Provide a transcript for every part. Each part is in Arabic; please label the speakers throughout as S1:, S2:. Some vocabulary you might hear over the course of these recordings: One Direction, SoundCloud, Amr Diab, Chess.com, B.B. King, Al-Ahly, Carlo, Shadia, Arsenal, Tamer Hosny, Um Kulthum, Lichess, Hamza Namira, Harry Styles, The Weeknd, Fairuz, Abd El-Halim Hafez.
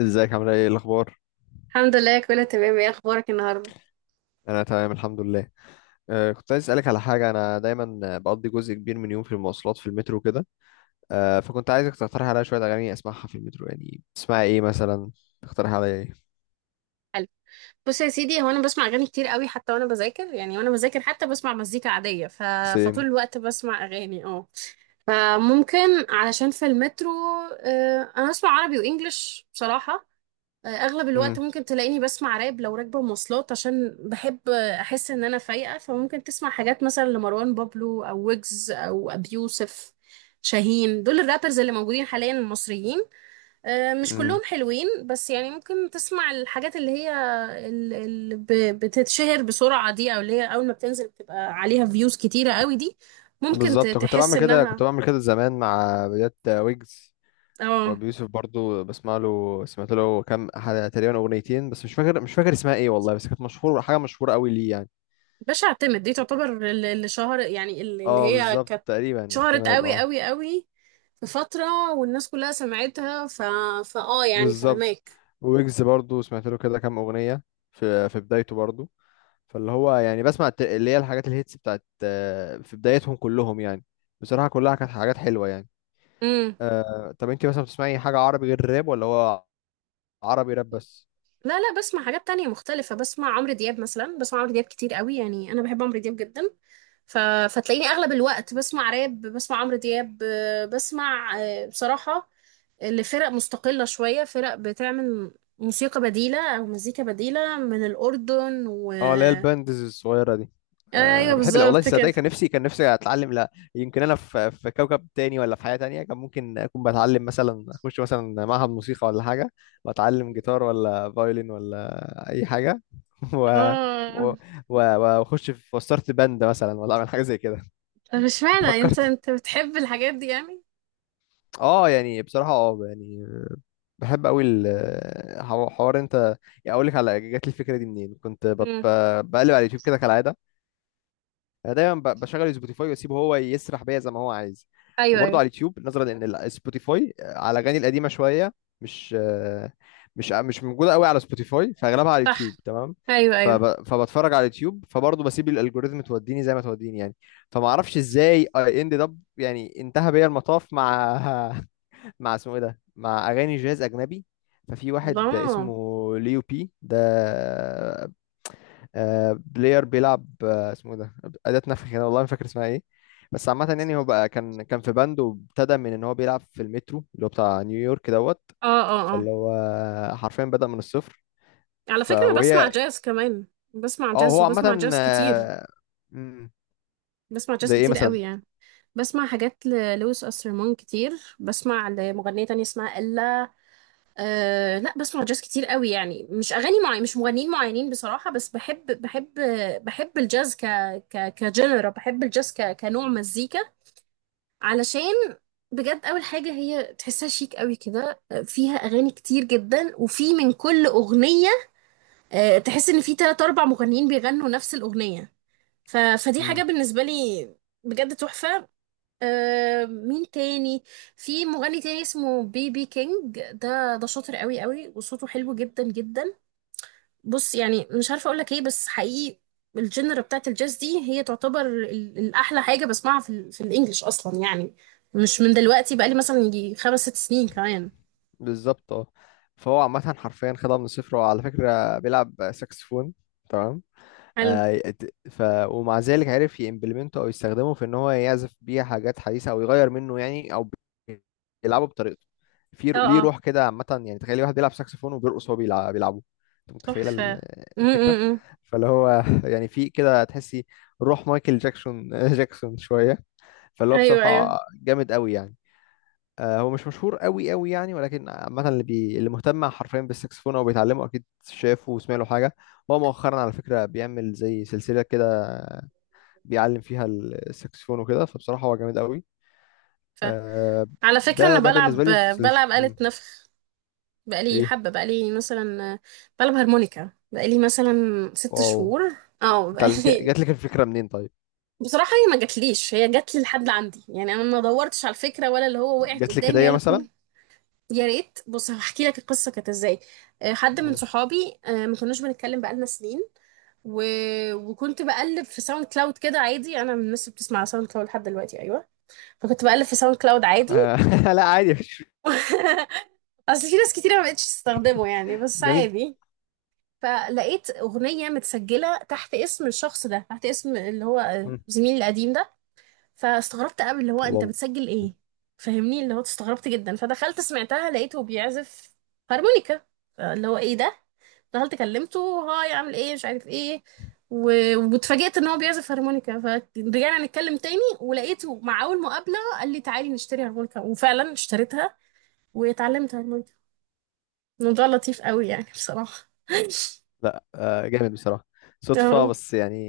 S1: ازيك؟ عامله ايه؟ إيه الاخبار؟
S2: الحمد لله، كله تمام. ايه اخبارك النهارده؟
S1: انا تمام الحمد لله. كنت عايز اسالك على حاجه، انا دايما بقضي جزء كبير من يوم في المواصلات، في المترو كده. فكنت عايزك تقترح عليا شويه اغاني اسمعها في المترو، يعني تسمعي ايه مثلا؟ تقترح عليا ايه؟
S2: حلو. بص يا سيدي، هو انا بسمع اغاني كتير قوي حتى وانا بذاكر، يعني وانا بذاكر حتى بسمع مزيكا عاديه. فطول
S1: سيم.
S2: الوقت بسمع اغاني. اه فممكن، علشان في المترو. انا بسمع عربي وانجليش بصراحه. اغلب الوقت
S1: امم.
S2: ممكن تلاقيني بسمع راب لو راكبه مواصلات، عشان بحب، احس ان انا فايقه. فممكن تسمع حاجات مثلا لمروان بابلو او ويجز او ابي يوسف شاهين. دول الرابرز اللي موجودين حاليا المصريين. مش
S1: امم.
S2: كلهم حلوين بس يعني، ممكن تسمع الحاجات اللي هي اللي بتتشهر بسرعة دي، او اللي هي اول ما بتنزل بتبقى عليها فيوز كتيرة قوي دي. ممكن
S1: بالظبط، كنت
S2: تحس
S1: بعمل كده
S2: انها.
S1: كنت بعمل كده زمان مع بدايات ويجز.
S2: اه.
S1: وابي يوسف برضو بسمع له سمعت له كام تقريبا اغنيتين، بس مش فاكر اسمها ايه والله. بس كانت حاجه مشهوره قوي ليه يعني.
S2: باش اعتمد دي تعتبر اللي شهر، يعني اللي
S1: اه
S2: هي
S1: بالظبط،
S2: كانت
S1: تقريبا
S2: شهرت
S1: احتمال
S2: قوي
S1: اه
S2: قوي قوي في فترة، والناس كلها سمعتها. فاه يعني
S1: بالظبط.
S2: فهماك.
S1: ويجز برضو سمعت له كده كام اغنيه في بدايته برضو. فاللي هو يعني بسمع اللي هي الحاجات الهيتس بتاعت في بدايتهم كلهم يعني. بصراحه كلها كانت حاجات حلوه يعني.
S2: امم.
S1: طب انت مثلا بتسمعي حاجه عربي غير الراب، ولا هو عربي راب بس؟
S2: لا لا، بسمع حاجات تانية مختلفة. بسمع عمرو دياب مثلا، بسمع عمرو دياب كتير قوي، يعني أنا بحب عمرو دياب جدا. ف... فتلاقيني أغلب الوقت بسمع راب، بسمع عمرو دياب، بسمع، بصراحة لفرق مستقلة، شوية فرق بتعمل موسيقى بديلة أو مزيكا بديلة من الأردن و...
S1: اه، اللي هي الباندز الصغيره دي. أه
S2: أيوه
S1: بحب. لا والله
S2: بالظبط كده.
S1: تصدقي، كان نفسي اتعلم. لا يمكن، انا في كوكب تاني، ولا في حياه تانية كان ممكن اكون بتعلم مثلا، اخش مثلا معهد موسيقى ولا حاجه، واتعلم جيتار ولا فايولين ولا اي حاجه. و...
S2: اه.
S1: و... واخش في وستارت باند مثلا، ولا اعمل حاجه زي كده.
S2: طب اشمعنى انت
S1: فكرت.
S2: انت بتحب الحاجات دي يعني؟
S1: اه يعني بصراحه، يعني بحب قوي الحوار انت. يعني اقول لك على جات لي الفكره دي منين، كنت
S2: مم.
S1: بقلب على اليوتيوب كده كالعاده. انا دايما بشغل سبوتيفاي واسيبه هو يسرح بيا زي ما هو عايز،
S2: ايوه
S1: وبرضه
S2: ايوه.
S1: على اليوتيوب نظرا ان سبوتيفاي على الاغاني القديمه شويه مش آه، مش موجوده قوي على سبوتيفاي، فاغلبها على اليوتيوب.
S2: صح.
S1: تمام.
S2: ايوه ايوه.
S1: فبتفرج على اليوتيوب، فبرضه بسيب الالجوريزم توديني زي ما توديني يعني. فما اعرفش ازاي اي اند اب، يعني انتهى بيا المطاف مع مع اسمه ايه ده، مع اغاني جاز اجنبي. ففي واحد اسمه
S2: الله.
S1: ليو بي ده. بلاير بيلعب، اسمه إيه ده، أداة نفخ هنا والله ما فاكر اسمها ايه. بس عامة يعني هو بقى كان في باند، وابتدى من ان هو بيلعب في المترو اللي هو بتاع نيويورك دوت.
S2: اه اه اه.
S1: فاللي هو حرفيا بدأ من الصفر.
S2: على
S1: ف
S2: فكرة أنا بسمع
S1: وهي.
S2: جاز كمان. بسمع
S1: اه،
S2: جاز،
S1: هو
S2: وبسمع
S1: عامة
S2: جاز كتير.
S1: آه، مم.
S2: بسمع جاز
S1: زي ايه
S2: كتير
S1: مثلا؟
S2: قوي يعني. بسمع حاجات للويس أسترمون كتير، بسمع لمغنية تانية اسمها إلا. أه لا، بسمع جاز كتير قوي يعني. مش أغاني معين، مش مغنيين معينين بصراحة، بس بحب، بحب، بحب الجاز ك كجنرا. بحب الجاز كنوع مزيكا، علشان بجد أول حاجة هي تحسها شيك قوي كده. فيها أغاني كتير جدا، وفي من كل أغنية تحس ان في 3 4 مغنيين بيغنوا نفس الاغنيه. ف... فدي حاجة
S1: مم.
S2: بالنسبة لي بجد تحفة. آه، مين تاني؟ في مغني تاني اسمه بي بي كينج. ده شاطر قوي قوي، وصوته حلو جدا جدا. بص يعني، مش عارفة اقولك ايه، بس حقيقي الجنرا بتاعت الجاز دي هي تعتبر الأحلى حاجة بسمعها في الإنجليش أصلا يعني. مش من دلوقتي، بقالي مثلا يجي 5 6 سنين كمان.
S1: بالظبط اه فهو عامة حرفيا خدها من الصفر، وعلى فكرة بيلعب ساكسفون. تمام.
S2: حلو.
S1: آه، ت- ف ومع ذلك عرف يمبلمنته، او يستخدمه في ان هو يعزف بيه حاجات حديثه، او يغير منه يعني، او بي- يلعبه بطريقته. في
S2: اه
S1: ليه
S2: اه
S1: روح كده عامه يعني. تخيل واحد بيلعب ساكسفون وبيرقص وهو بيلعبه. انت متخيله
S2: تحفة. م-
S1: الفكره؟
S2: م- م.
S1: فاللي هو يعني في كده تحسي روح مايكل جاكسون شويه. فاللي هو
S2: ايوه ايوه.
S1: بصراحه جامد قوي يعني. هو مش مشهور قوي قوي يعني، ولكن عامة اللي مهتم حرفيا بالسكسفون او بيتعلمه اكيد شافه وسمع له حاجة. هو مؤخرا على فكرة بيعمل زي سلسلة كده، بيعلم فيها السكسفون وكده، فبصراحة هو جامد قوي.
S2: ف...
S1: آه،
S2: على فكرة
S1: ده
S2: انا
S1: ده
S2: بلعب،
S1: بالنسبة لي في سلس...
S2: بلعب آلة
S1: مم،
S2: نفخ. بقالي
S1: ايه؟
S2: حبة، بقالي مثلا بلعب هارمونيكا بقالي مثلا ست
S1: واو.
S2: شهور اه
S1: اتعلمت؟
S2: بقالي.
S1: جات لك الفكرة منين طيب؟
S2: بصراحة هي ما جاتليش، هي جاتلي لحد عندي يعني. انا ما دورتش على الفكرة، ولا اللي هو وقعت
S1: جات لك
S2: قدامي
S1: هدية
S2: ولا
S1: مثلا؟
S2: كل. يا ريت. بص، هحكي لك القصة كانت ازاي. حد من
S1: مم.
S2: صحابي، ما كناش بنتكلم بقالنا سنين. و... وكنت بقلب في ساوند كلاود كده عادي. انا من الناس اللي بتسمع ساوند كلاود لحد دلوقتي، ايوه. فكنت بقلب في ساوند كلاود عادي.
S1: آه، لا عادي مفيش.
S2: اصل في ناس كتير ما بقتش تستخدمه يعني، بس
S1: جميل.
S2: عادي. فلقيت أغنية متسجلة تحت اسم الشخص ده، تحت اسم اللي هو
S1: مم.
S2: زميلي القديم ده. فاستغربت قوي، اللي هو انت
S1: واو.
S2: بتسجل ايه؟ فاهمني، اللي هو استغربت جدا. فدخلت سمعتها، لقيته بيعزف هارمونيكا. اللي هو ايه ده. دخلت كلمته، هاي، عامل ايه، مش عارف ايه. و... واتفاجئت ان هو بيعزف هارمونيكا. فرجعنا نتكلم تاني، ولقيته مع اول مقابلة قال لي تعالي نشتري هارمونيكا، وفعلا اشتريتها واتعلمت هارمونيكا. الموضوع لطيف قوي يعني بصراحة.
S1: لا، جامد بصراحة. صدفة
S2: اه.
S1: بس يعني.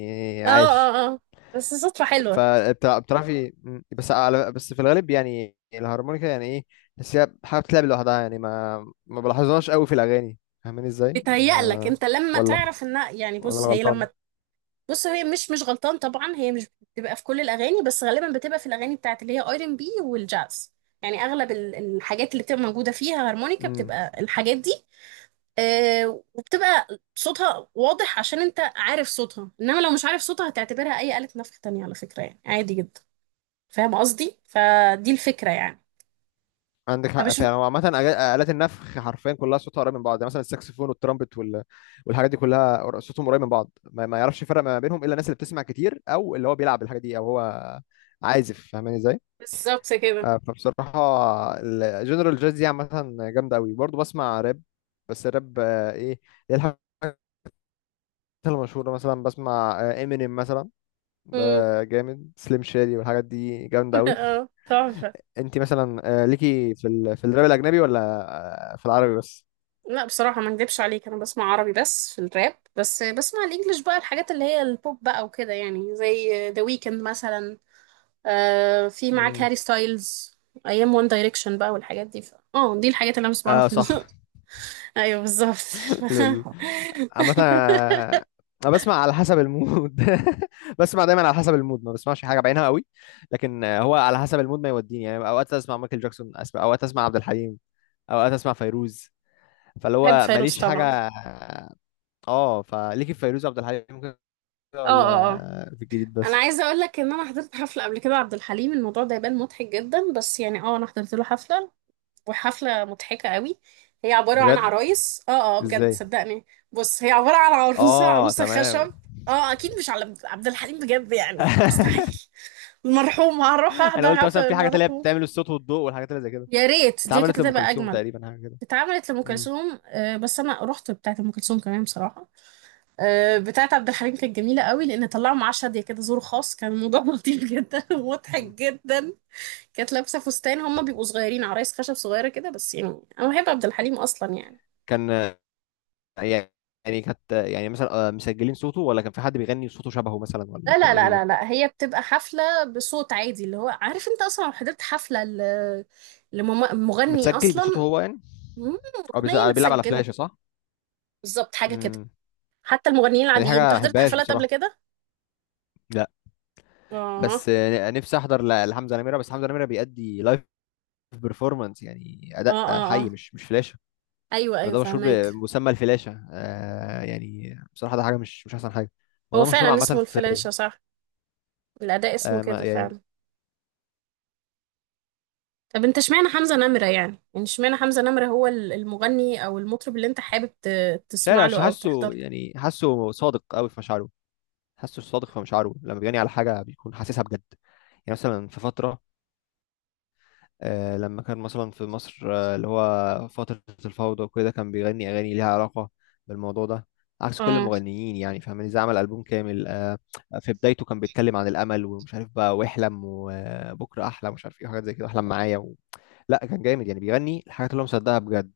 S2: اه
S1: عاش.
S2: اه اه. بس صدفة حلوة.
S1: فبتعرفي، بس في الغالب يعني الهارمونيكا يعني ايه؟ بس هي حاجه بتلعب لوحدها، يعني ما بلاحظهاش قوي في الاغاني. فاهماني ازاي؟
S2: بتهيألك
S1: ما
S2: انت لما
S1: ولا
S2: تعرف انها يعني،
S1: ولا انا
S2: بص هي
S1: غلطان؟
S2: لما، بص هي مش غلطان طبعا. هي مش بتبقى في كل الاغاني، بس غالبا بتبقى في الاغاني بتاعت اللي هي ار ام بي والجاز. يعني اغلب الحاجات اللي بتبقى موجودة فيها هارمونيكا
S1: امم.
S2: بتبقى الحاجات دي. آه، وبتبقى صوتها واضح عشان انت عارف صوتها، انما لو مش عارف صوتها هتعتبرها اي آلة نفخ تانية على فكرة، يعني عادي جدا. فاهم قصدي؟ فدي الفكرة يعني.
S1: عندك حق
S2: فمش.
S1: فعلا، هو عامه آلات النفخ حرفيا كلها صوتها قريب من بعض، يعني مثلا الساكسفون والترامبت والحاجات دي كلها صوتهم قريب من بعض، ما يعرفش يفرق ما بينهم الا الناس اللي بتسمع كتير، او اللي هو بيلعب الحاجه دي، او هو عازف. فاهماني ازاي؟
S2: بالظبط كده.
S1: فبصراحة الجنرال جاز دي عامة جامدة أوي. برضه بسمع راب، بس الراب، إيه، هي الحاجات المشهورة، مثلا بسمع امينيم مثلا. ده
S2: امم.
S1: جامد، سليم شادي والحاجات دي جامدة أوي.
S2: اه تحفة.
S1: أنت مثلا، ليكي في في الراب الأجنبي، ولا في العربي بس؟
S2: لا، بصراحة ما اكدبش عليك، انا بسمع عربي بس في الراب. بس بسمع الانجليش بقى الحاجات اللي هي البوب بقى وكده يعني، زي ذا ويكند مثلا. آه، في معاك
S1: مم.
S2: هاري ستايلز. ايام وان دايركشن بقى، والحاجات دي. اه، دي الحاجات اللي انا بسمعها
S1: اه
S2: في
S1: صح.
S2: ايوه بالظبط.
S1: لول. عامة أنا بسمع على حسب المود. بسمع دايما على حسب المود، ما بسمعش حاجة بعينها قوي. لكن، هو على حسب المود ما يوديني. يعني أوقات أسمع مايكل جاكسون، أوقات أسمع عبد الحليم، أوقات أسمع فيروز. فاللي
S2: بحب
S1: هو
S2: فيروز
S1: ماليش
S2: طبعا.
S1: حاجة. اه، فليكي في فيروز وعبد الحليم كده،
S2: اه اه اه.
S1: ولا في الجديد
S2: انا
S1: بس؟
S2: عايزه اقول لك ان انا حضرت حفله قبل كده عبد الحليم. الموضوع ده يبان مضحك جدا بس يعني، اه، انا حضرت له حفله، وحفلة مضحكة قوي. هي عبارة عن
S1: بجد؟
S2: عرايس، اه. اه بجد
S1: ازاي؟
S2: صدقني. بص، هي عبارة عن عروسة
S1: اه
S2: عروسة
S1: تمام.
S2: خشب. اه، اكيد مش على عبد الحليم بجد يعني، مستحيل المرحوم هروح
S1: انا
S2: احضر
S1: قلت مثلا
S2: حفلة
S1: في حاجات اللي هي
S2: المرحوم.
S1: بتعمل الصوت والضوء والحاجات اللي زي كده.
S2: يا ريت، دي كانت
S1: اتعملت لام
S2: هتبقى
S1: كلثوم
S2: اجمل.
S1: تقريبا حاجه كده.
S2: اتعملت لأم كلثوم، آه. بس انا رحت بتاعة أم كلثوم كمان بصراحة. آه، بتاعة عبد الحليم كانت جميلة قوي، لان طلعوا معاه شادية كده، زور خاص. كان الموضوع لطيف جدا ومضحك
S1: امم.
S2: جدا. كانت لابسة فستان، هما بيبقوا صغيرين، عرايس خشب صغيرة كده، بس يعني انا بحب عبد الحليم اصلا يعني.
S1: كان يعني، يعني كانت يعني مثلا، مسجلين صوته، ولا كان في حد بيغني صوته شبهه مثلا، ولا
S2: لا
S1: كان
S2: لا
S1: ايه
S2: لا
S1: بالظبط؟
S2: لا لا، هي بتبقى حفلة بصوت عادي. اللي هو عارف، انت اصلا لو حضرت حفلة لمغني
S1: متسجل بصوته
S2: اصلا.
S1: هو يعني،
S2: مم،
S1: او
S2: اغنية
S1: بيلعب على
S2: متسجلة.
S1: فلاشة صح؟
S2: بالظبط حاجة كده.
S1: امم.
S2: حتى المغنيين
S1: دي حاجة
S2: العاديين، انت
S1: ما
S2: حضرت
S1: بحبهاش
S2: حفلات قبل
S1: بصراحة.
S2: كده؟
S1: لا.
S2: اه اه
S1: بس، نفسي احضر لحمزة نمرة، بس حمزة نمرة بيأدي لايف بيرفورمانس، يعني
S2: اه.
S1: اداء حي،
S2: اه
S1: مش فلاشة.
S2: ايوه ايوه
S1: ده مشهور
S2: فهماك.
S1: بمسمى الفلاشة، يعني بصراحة ده حاجة مش احسن حاجة.
S2: هو
S1: وده مشهور
S2: فعلا
S1: عامة
S2: اسمه
S1: في
S2: الفلاشة صح. الاداء اسمه
S1: ما
S2: كده
S1: يعني.
S2: فعلا. طب انت اشمعنى حمزة نمرة يعني، اشمعنى حمزة نمرة هو المغني او المطرب اللي انت حابب
S1: مش عارف،
S2: تسمع له
S1: عشان
S2: او تحضر
S1: حاسه
S2: له؟
S1: يعني، حاسه صادق قوي في مشاعره، حاسه صادق في مشاعره، لما بيجاني على حاجه بيكون حاسسها بجد. يعني مثلا في فتره، لما كان مثلا في مصر، اللي هو فتره الفوضى وكده، كان بيغني اغاني ليها علاقه بالموضوع ده. عكس كل
S2: اه
S1: المغنيين يعني، فاهمني ازاي؟ عمل البوم كامل. في بدايته كان بيتكلم عن الامل ومش عارف بقى، واحلم وبكره احلى، مش عارف ايه، حاجات زي كده. احلم معايا. لا كان جامد يعني، بيغني الحاجات اللي هو مصدقها بجد.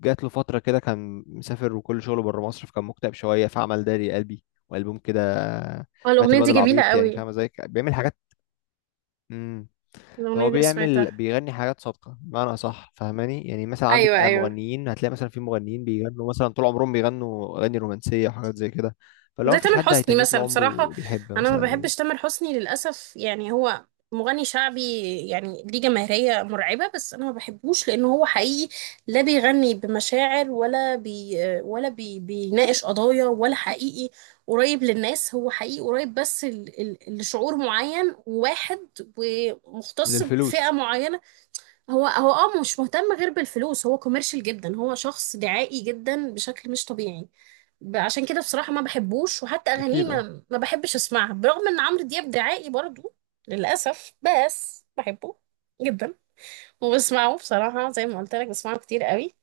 S1: جات له فترة كده كان مسافر وكل شغله بره مصر، فكان مكتئب شوية، فعمل داري قلبي، وألبوم كده.
S2: اه.
S1: مات
S2: الاغنية
S1: الواد
S2: دي جميلة
S1: العبيط. يعني
S2: قوي.
S1: فاهمة ازاي؟ بيعمل حاجات. امم.
S2: الاغنية
S1: فهو
S2: دي سمعتها.
S1: بيغني حاجات صادقة بمعنى أصح، فاهماني. يعني مثلا عندك
S2: ايوه
S1: آه،
S2: ايوه.
S1: مغنيين هتلاقي مثلا، في مغنيين بيغنوا مثلا طول عمرهم بيغنوا أغاني رومانسية وحاجات زي كده. فلو
S2: زي
S1: مفيش
S2: تامر
S1: حد
S2: حسني
S1: هيتنيه طول
S2: مثلا بصراحة.
S1: عمره بيحب
S2: أنا ما
S1: مثلا.
S2: بحبش تامر حسني للأسف، يعني هو مغني شعبي، يعني ليه جماهيرية مرعبة، بس أنا ما بحبوش لأنه هو حقيقي لا بيغني بمشاعر ولا بي بيناقش قضايا، ولا حقيقي قريب للناس. هو حقيقي قريب بس لشعور معين وواحد، ومختص بفئة
S1: للفلوس.
S2: معينة. هو اه، مش مهتم غير بالفلوس. هو كوميرشال جدا، هو شخص دعائي جدا بشكل مش طبيعي. عشان كده بصراحة ما بحبوش، وحتى أغانيه
S1: أكيد اه.
S2: ما بحبش أسمعها، برغم إن عمرو دياب دعائي برضو للأسف. بس بحبه جدا، وبسمعه بصراحة زي ما قلت لك بسمعه كتير قوي.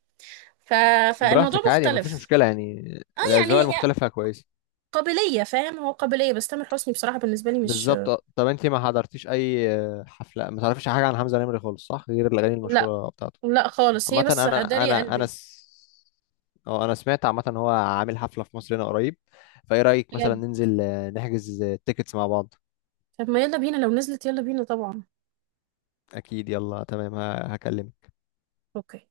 S2: ف... فالموضوع
S1: براحتك عادي، مفيش
S2: مختلف.
S1: مشكلة يعني.
S2: اه يعني،
S1: الأذواق
S2: هي
S1: المختلفة كويسة.
S2: قابلية، فاهم؟ هو قابلية. بس تامر حسني بصراحة بالنسبة لي مش.
S1: بالظبط. طب انت ما حضرتيش اي حفله؟ ما تعرفيش حاجه عن حمزه نمري خالص صح، غير الاغاني
S2: لا،
S1: المشهوره بتاعته.
S2: لا خالص. هي
S1: عامه،
S2: بس
S1: انا
S2: هداري
S1: انا انا
S2: قلبي.
S1: س... اه انا سمعت عامه ان هو عامل حفله في مصر هنا قريب. فايه رايك مثلا
S2: بجد.
S1: ننزل نحجز تيكتس مع بعض؟
S2: طب ما يلا بينا، لو نزلت يلا بينا طبعا.
S1: اكيد. يلا تمام، هكلمك.
S2: اوكي.